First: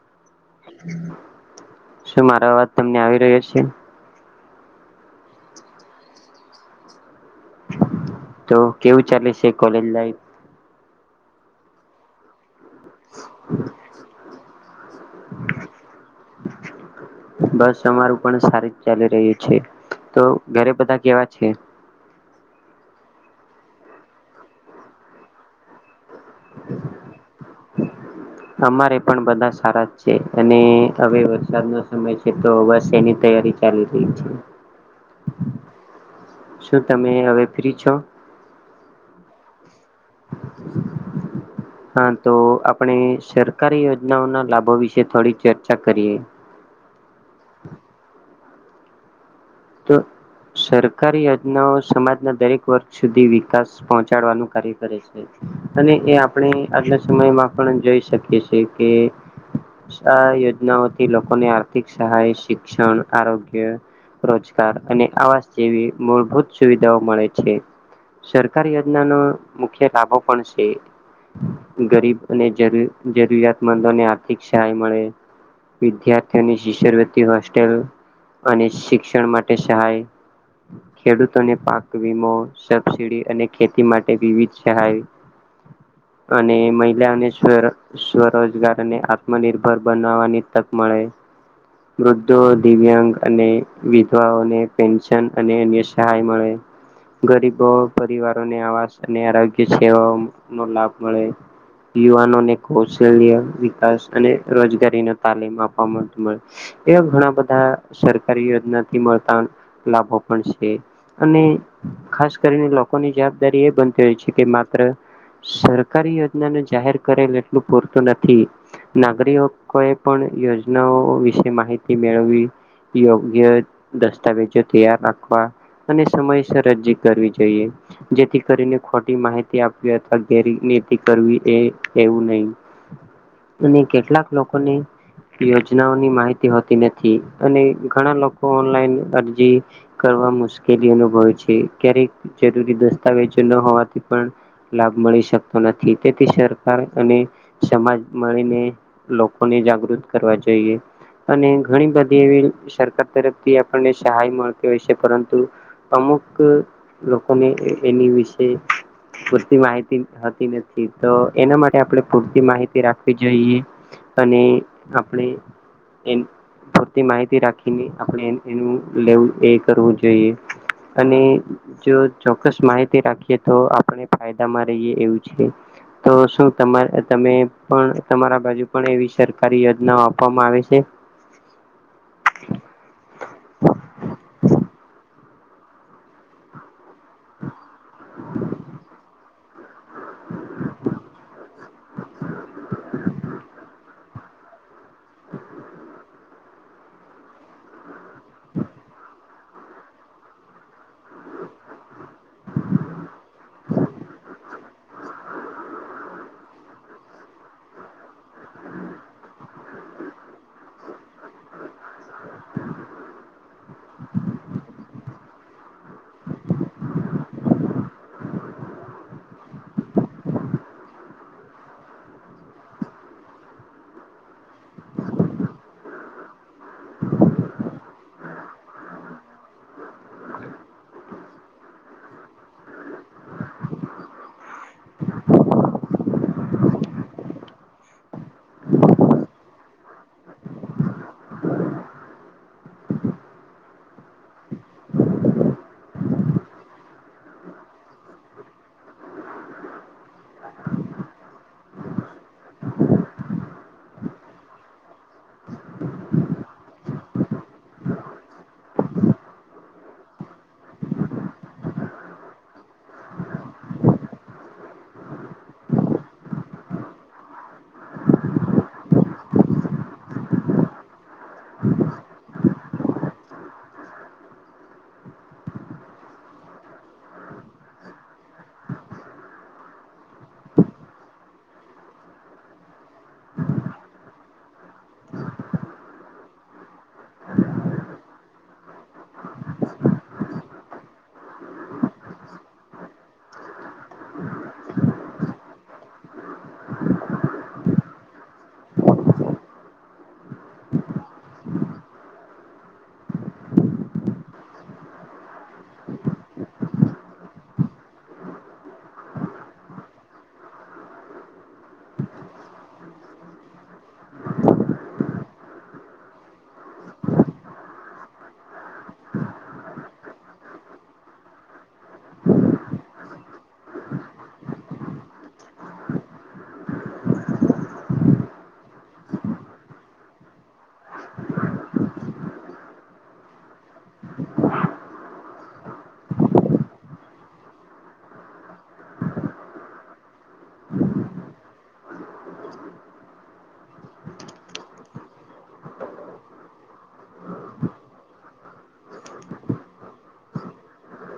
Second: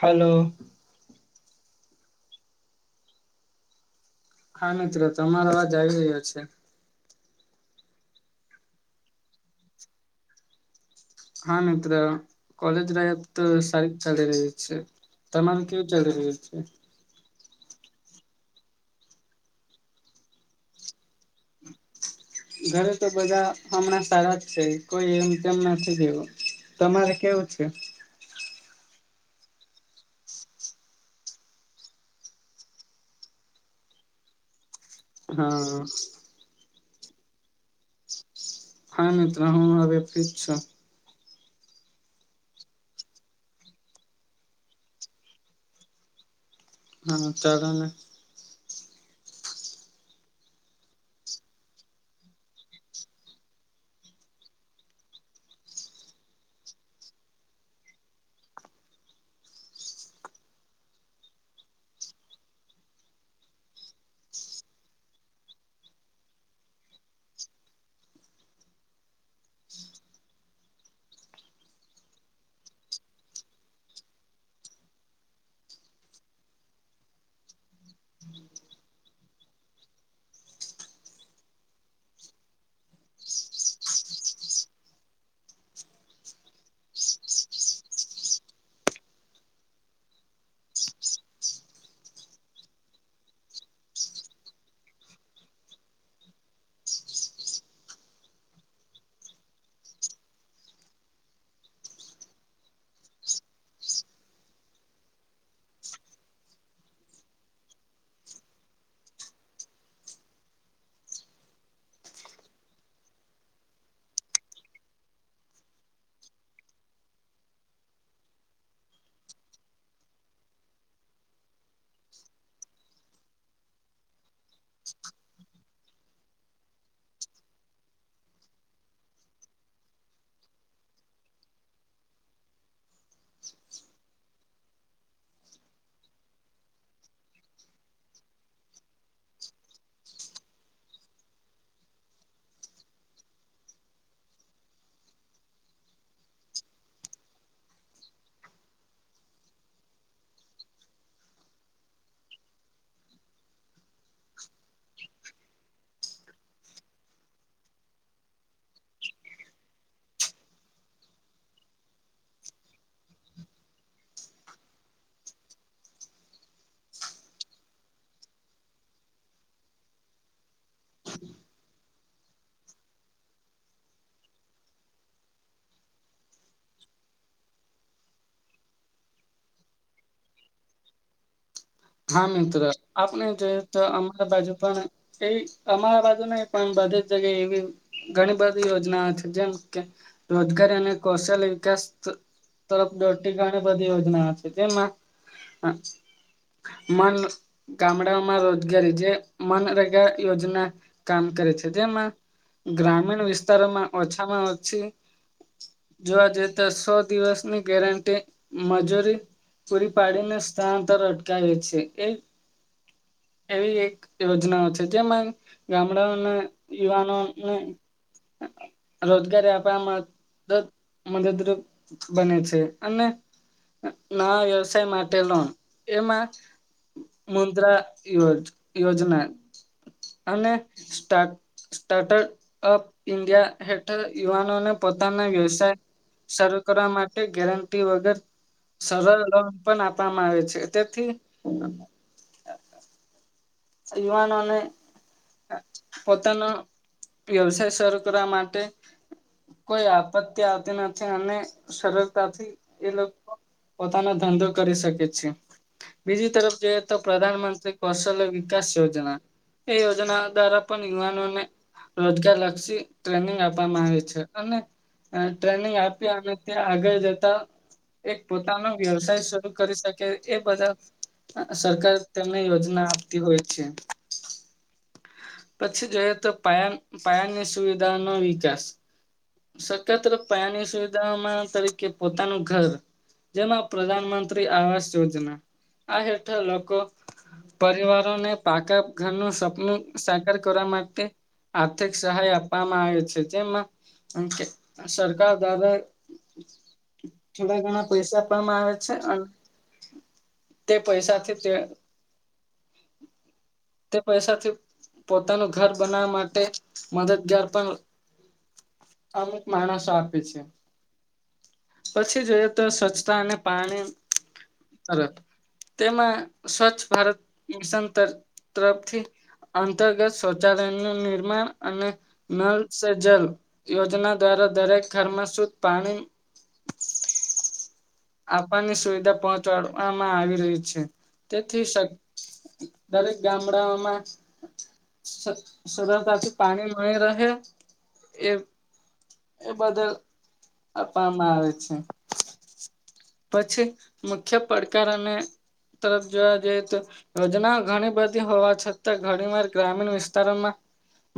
Hello શું મારો અવાજ તમને આવી રહ્યો છે? હા મિત્રો તમારો અવાજ આવી રહ્યો છે તો કેવું ચાલે છે કોલેજ લાઈફ હા મિત્ર કોલેજ લાઇફ તો સારી જ ચાલે રહી છે તમાર કેવું ચાલી રહ્યું છે? બસ અમારું પણ સારી જ ચાલી રહ્યું છે તો ઘરે બધા કેવા છે? ઘરે તો બધા હમણાં સારા જ છે કોઈ એમ તેમ નથી દવું તમારે કેવું છે? અમારે પણ બધા સારા જ છે અને હવે વરસાદ ન સમય છે તો બસ એની તૈયારી ચાલી રહી છે હા શું તમે હવે ફ્રી છો? હા મિત્ર હું હવે ફ્રી જ છું હા તો આપણે સરકારી યોજનાઓના લાભો વિશે થોડી ચર્ચા કરીએ. હા ચાલોને તો સરકારી યોજનાઓ સમાજના દરેક વર્ગ સુધી વિકાસ પહોંચાડવાનું કાર્ય કરે છે. અને એ આપણે આજના સમયમાં પણ જોઈ શકીએ છેએ કે આ યોજનાઓથી લોકોને આર્થિક સહાય શિક્ષણ આરોગ્ય રોજગાર અને આવાસ જેવી મૂળભૂત સુવિધાઓ મળે છે. સરકારી યોજનાનો મુખ્ય લાભો પણ છે. ગરીબ અને જરૂ જરૂરિયાતમંદોને આર્થિક સહાય મળે વિદ્યાર્થીઓની શિષરવતિ હોસ્ટેલ અને શિક્ષણ માટે સહાય ખેડૂતોને પાક વીમો સબસીડી અને ખેતી માટે વિવિધ સહાય. [unintelligible] [inaudible] અને મહિલાને સ્વ સ્વરોજગાર અને આત્મનિર્ભર બનાવવાની તક મળે. વૃદ્ધો દિવ્યાંગ અને વિધવાઓને પેન્શન અને અન્ય સહાય મળે. ગરીબો પરિવારોને આવાસ અને આરોગ્ય સેવાઓનો લાભ મળે. યુવાનોને કૌશલ્ય વિકાસ અને રોજગારી ને તાલીમ આપવા માટે એમ ઘણા બધા સરકારી નથી મળતા ન લાવો પડશે. અને ખાસ કરીને લોકોની જવાબદારી એ બનતી હોય છે. કે માત્ર સરકારી યોજનાનું જાહેર કરેલ એટલું પૂરતું નથી નાગરિયોકોએ પણ યોજનાઓ વિશે માહિતી મેળવી યોગ [unintelligible] દસ્તાવેજો તૈયાર રાખવા અને સમયસર રજી કરવી જોઈએ. જેથી કરીને ખોટી માહિતી આપવી અથવા ગેરીઈ ખેતી કરવી. એ એવું નહી અને કેટલાક લોકોની યોજનાઓની માહિતી હોતી નથી. અને ઘણા લોકો ઓનલાઈન અરજી કરવા મુશ્કેલી અનુભવે છે. ક્યારેક જરૂરી દસ્તાવેજો ન હોવાથી પણ લાભ મળી શકતો નથી. તેથી સરકાર અને સમાજ મળીને લોકોને જાગૃત કરવા જોઈએ. અને ઘણી બધી એવી સરકાર તરફથી આપણને સહાય મળતી હોય છે. પરંતુ અમુક લોકોને એની વિશે પૂરતી માહિતી હતી નથી. તો એના માટે આપડે પૂરતી માહિતી રાખવી જોઈએ. અને આપણે એ પૂરતી માહિતી રાખી ઈને આપણે એન એનું લેવું એ કરવું જોઈએ. અને જો ચોક્કસ માહિતી રાખીએ તો આપણે ફાયદામાં રહીએ એવું છે. તો શું તમાર તમે પણ તમારા બાજુ પણ એવી સરકારી યોજનાઓ આપવામાં આવે છે? [inaudible] હા, મિત્ર આપણે જોઈએ તો અમારા બાજુ પણ એ અમારા બાજુ નઈ પણ બધી જ જગ્યાએ એવી ઘણી બધી યોજના છે. જેમ કે રોજગારી અને કૌશલ વિકાસ તરફ દોઢતી બધી યોજનાઓ છે. તેમાં મન ગામડાઓમાં રોજગારી જે મનરેગા યોજના કામ કરે જેમાં ગ્રામીણ વિસ્તારોમાં ઓછામાં ઓછી જોવા જઈએ. તો સો દિવસની ગેરંટી મજૂરી પૂરી પાડીને સ્થળાંતર અટકાવે છે. એ [inaudible] એવી એક યોજનાઓ છે. જેમાં ગામડાઓના યુવાનોને રોજગારી આપામાં દદ મદદરૂપ બને છે. અને ના વ્યવસાય માટે લોન એમાં, મુદ્રા યોજ યોજના અને સ્ટક સ્ટર્ટઅપ ઇન્ડિયા હેઠળ યુવાનોને પોતાના વ્યવસાય શરૂ કરવા માટે ગેરંટી વગર સરલ લોન પણ આપવામાં આવે છે. તેથી યુવાનોને પોતાનો વ્યવસાય શરૂ કરવા માટે કોઈ આપત્તિ આવતી નથી. અને સરલતાથી એ લોકો પોતાનો ધંધો કરી શકે છે. બીજી તરફ જોઈએ તો પ્રધાનમંત્રી કૌશલ્ય વિકાસ યોજના. એ યોજના દ્વારા પણ યુવાનોને રોજગાર લક્ષી ટ્રેનિંગ આપવામાં આવે છે. અને ટ્રેનિંગ આપ્યા અને ત્યાં આગળ જતા એક પોતાનો વ્યવસાય શરૂ કરી શકે એ બધા સરકાર તેમને યોજના આપતી હોય છે. પછી જોઈએ તો પાયા પાયાની સુવિધાનો વિકાસ [unintelligible] પાયાની સુવિધામાં તરીકે પોતાનું ઘર જેમાં પ્રધાન મંત્રી આવાંસ યોજના આ હેઠળ લોકો પરિવારોને પાકા ઘરનું સપનું સાકાર કરવા માટે આર્થિક સહાય આપવામાં આવે છે જેમાં કે સરકાર દ્વારા થોડા ઘણા પૈસા આપવામાં આવે છે. તે પૈસાથી તે તે પૈસાથી પોતાનું ઘર બનાવા માટે મદદગાર પણ આમુક માણસો આપે છે. પછી જોઈએ તો સ્વચ્છતા અને પાણી તરફ તેમાં સ્વચ્છ ભારત મિશન તરફથી અંતર્ગત શૌચાલયનું નિર્માણ અને નલ સ જલ યોજના દ્વારા દરેક ઘરમાં શુદ્ધ પાણી [inaudible] આપવાને સુવિધા પહોંચાડવામાં આવી રહી છે. તેથી દરેક ગામડાઓમાં સરળતાથી પાણી મળી રહે એ એ બદલ આપવામાં આવે છે. પછી મુખ્ય પડકાર અને તરફ જોવા જઈએ તો યોજનાઓ ઘણી બધી હોવા છતાં ઘણી વાર ગ્રામીણ વિસ્તારોમાં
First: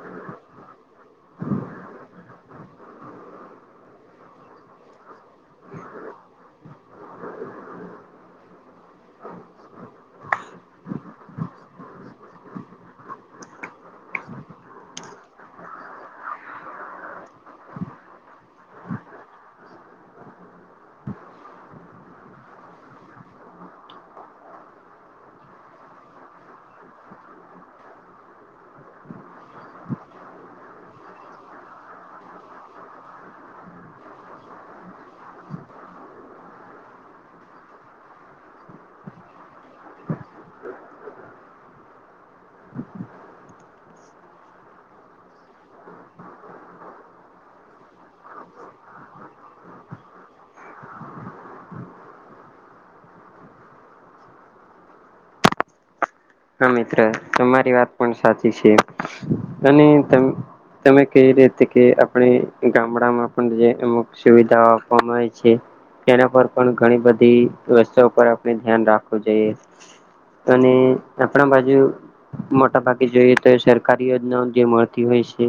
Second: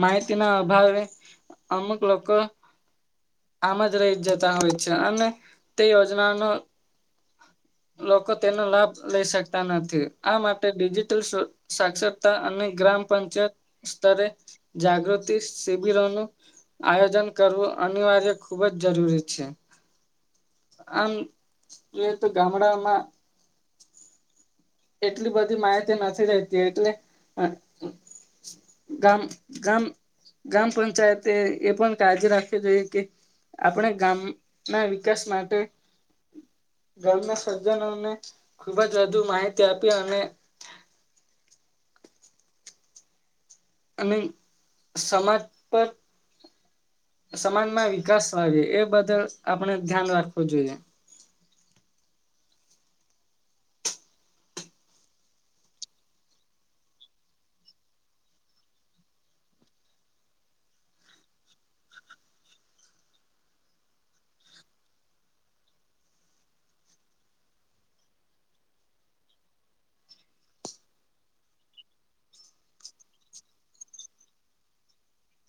માહિતી ના અભાવે અમુક લોકો આમ જ રહી જ જતા હોય છે અને તે યોજનાનો [inaudible] લોકો તેનો લાભ લઈ શકતા નથી, આ માટે ડિજિટલ સાક્ષરતા અને ગ્રામ પંચાયત સ્તરે જાગૃતિ શિબિરોનું આયોજન કરવું અનિવાર્ય ખુબ જ જરૂરી છે, આમ એ તો ગામડામાં [inaudible] એટલી બધી માહિતી નથી રહેતી એટલે ગામ ગામ ગ્રામ પંચાયતે એ પણ કાળજી રાખવી જોઈએ કે આપણે ગામ ના વિકાસ માટે ગામના સજજનો ને ખુબ જ વધુ માહિતી આપી અને [inaudible] અને સમાજ પર સમાજમાં વિકાસ વા એ બદલ આપણે ધ્યાન રાખવું જોઈએ. હા. મિત્ર તમારી વાત પણ સાચી છે અને તમે ક રીતે કે આપણે ગામડામાં પણ જે અમુક સુવિધાઓ આપવામાં આવે છે. તેના પર પણ ઘણી બધી વ્યસ્થા પર આપણે ધ્યાન રાખવું જોઈએ. અને આપણા બાજુ મોટા ભાગે જોઈએ તો સરકારી યોજનાઓ જે મળતી હોય છે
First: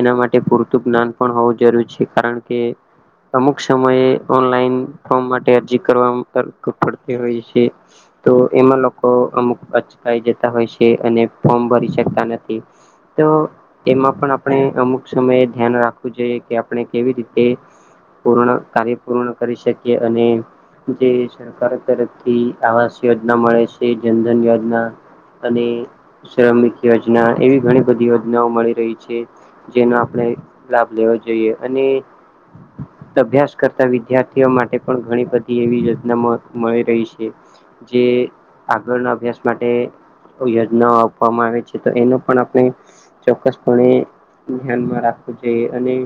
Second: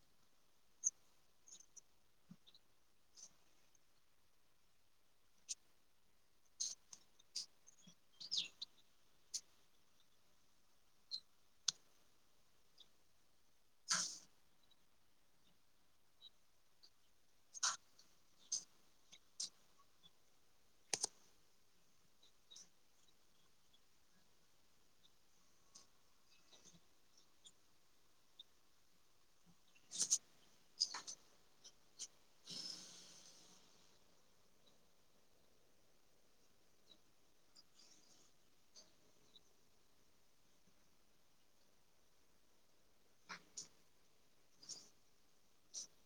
એના માટે પૂરતું જ્ઞાન પણ હોવું જરૂરી છે કારણ કે, અમુક સમયે ઓનલાઈન ફોર્મ માટે અરજી કરવામાં પડતી હોય છે. તો એમાં લોકો અમુક અચકાય જતા હોય છે અને ફોર્મ ભરી શકતા નથી. તો એમાં પણ આપણે અમુક સમયે ધ્યાન રાખવું જોઈએ કે આપણે કેવી રીતે પૂર્ણ કાર્ય પૂર્ણ કરી શકીએ અને જે સરકાર તરફથી આવાસ યોજના મળે છે. જનધન યોજના અને શ્રમિક યોજના એવી ઘણી બધી યોજનાઓ મળી રહી છે. જેનો આપણે લાભ લેવો જોઈએ અને અભ્યાસ કરતા વિદ્યાર્થીઓ માટે પણ ઘણી બધી એવી યોજના મ મળી રહી છે. જે આગળના અભ્યાસ માટે યોજનાઓ આપવામાં આવે છે, તો એનો પણ આપણે ચોક્કસ પણે ધ્યાનમાં રાખવું જોઈએ અને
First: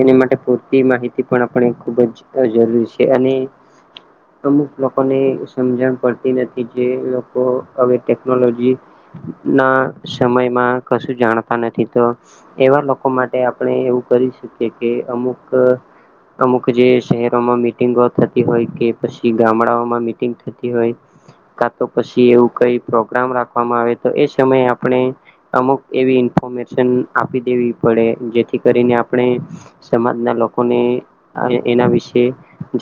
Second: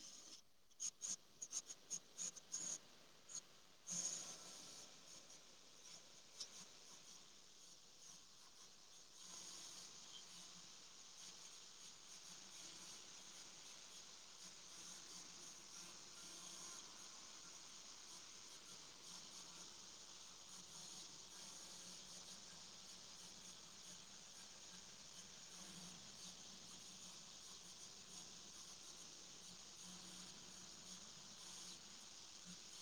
એને માટે પૂરતી માહિતી પણ આપણે ખૂબ જ અ જરૂરી છે. અને અમુક લોકોની સમજણ પડતી ન જે લોકો અવે ટેકનોલોજી ના સમયમાં કશું જાણતા નથી તો એવા લોકો માટે આપણે એવું કરી શકીએ કે અમુક અમુક જે શેહરોમાં મિટિંગો થતી હોય, કે પછી ગામડાઓમાં મિટિંગ થતી હોય. કા તો પછી એવું કઈ પ્રોગ્રામ રાખવામાં આવે તો એ સમયે આપણે અમુક એવી ઇન્ફોર્મેશન આપી દેવી પડે જેથી કરીને આપણે સમાજના લોકોને આ એના વિશે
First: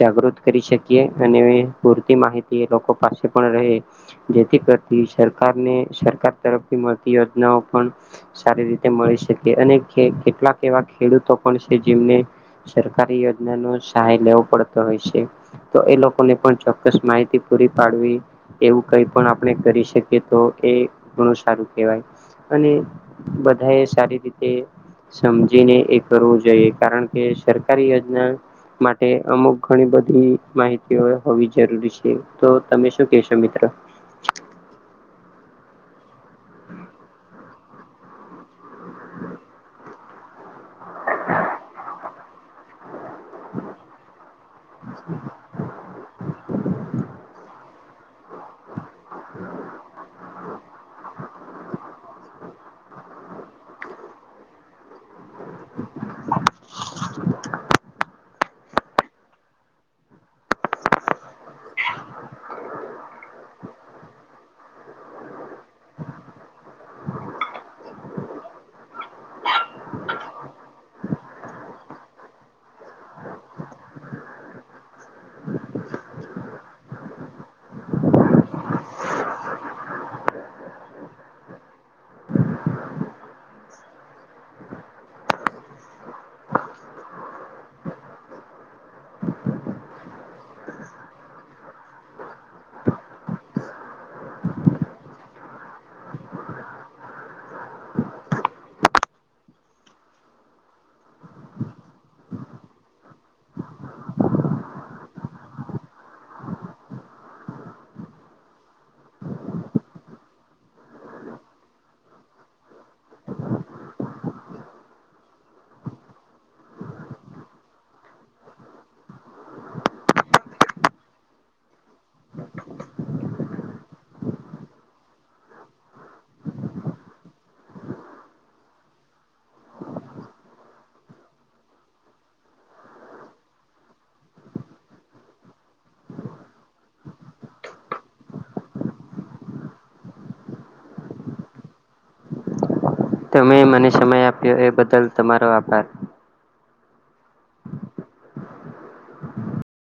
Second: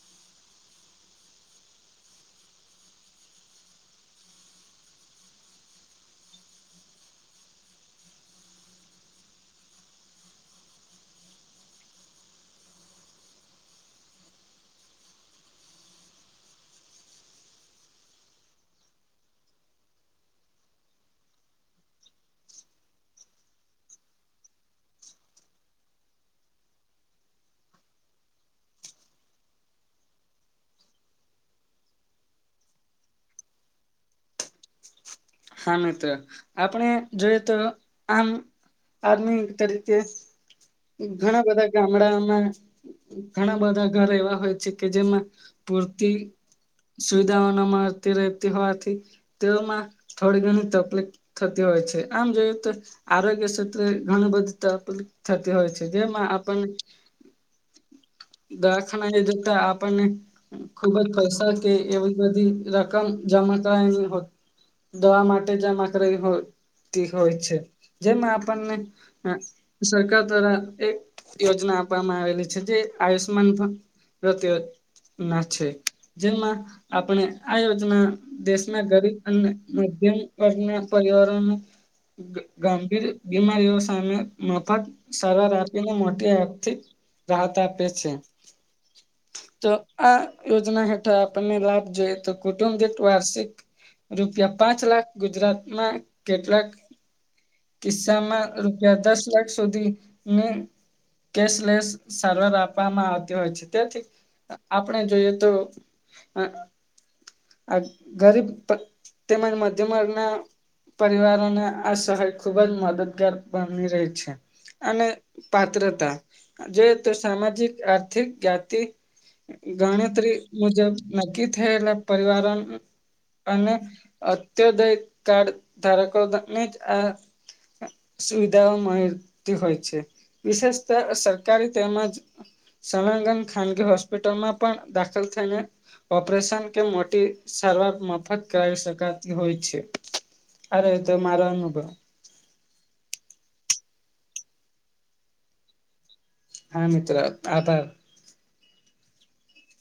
જાગૃત કરી શકીએ અને પૂરતી માહિતી એ લોકો પાસે પણ રહે, જેથી કરતી સરકારને સરકાર તરફથી મળતી યોજનાઓ પણ સારી રીતે મળી શકે અને કે કેટલાક એવા ખેડૂતો પણ છે જેમને સરકારી યોજના નો સહાય લેવો પડતો હોય છે, તો એ લોકોને પણ ચોક્કસ માહિતી પૂરી પાડવી એવું કઈ પણ આપણે કરી શકીએ તો એ ઘણું સારું કેહવાય. અને બધા એ સારી રીતે સમજીને એ કરવું જોઈએ, કારણ કે સરકારી યોજના માટે અમુક ઘણી બધી માહિતીઓ હોવી જરૂરી છે, તો તમે શું કેશો મિત્ર? હા મિત્ર, આપણે જોઈએ તો આમ આદમી તરીકે ઘણા બધા ગામડામાં ઘણા બધા ઘર એવા હોય છે કે જેમાં પૂરતી સુવિધાઓ ન મળતી રેતી હોવાથી તેઓમાં થોડી ઘણી તપલીક થતી હોય છે. આમ જોયએ તો આરોગ્ય ક્ષેત્રે એ ઘણું બધી તરપલી થતી હોય છે જેમાં આપણને [inaudible] દવાખાના એ જોતા આપણને ખુબ જ પૈસા કે એવી બધી રકમ જ [unintelligible] ની હોત, દવા માટે જમાં કરાઈ હોય. તી હોય છે, જેમાં આપણને અ સરકાર દ્વારા એક યોજના આપવામાં આવેલી છે, જે આયુષ્યમાન ભ પ્રત્યે ના છે. જેમાં આપણે આ યોજના દેશ ના ગરીબ અને માધ્યમ વર્ગના પરિવારોનું ગંભીર બીમારીઓ સામે મફત સરવાર આપીને મોટી આર્થિક રાહત આપે છે. તો આ યોજના હેઠળ આપણને લાભ જોઈએ તો કુટુંબ [unintelligible] વાર્ષિક રૂપિયા પાંચ લાખ ગુજરાતમાં કેટલાક કિસ્સામાં રૂપિયા દસ લાખ સુધી ને કેશલેસ સારવાર આપવામાં આવતી હોય છે. તેથી અ આપણે જોઈએ તો આ આ ગરીબ ત તેમજ મધ્યમ વર્ગના પરિવારોને આ સહાય ખુબ જ મદદગાર બની રહી છે. અને પાત્રતા જોયે તો સામાજિક, આર્થિક, જ્ઞાઞતિ ગણતરી મુજબ નક્કી થયેલા પરિવારણ અને અત્યદય કાર ધારકોને જ આ સુવિધાઓ મરતી હોય છે. વિશેષત અ સરકારી તેમજ સલગજ ખાનગી હોસ્પિટલ માં પણ દાખલ થઈને ઓપરેશન કે મોટી સરવાર મફત કરી શકાતી હોય છે, અરે એતો મારો અનુભવ. તમે મને સમય આપ્યો એ બદલ તમારો આભાર. હા મિત્ર આભર.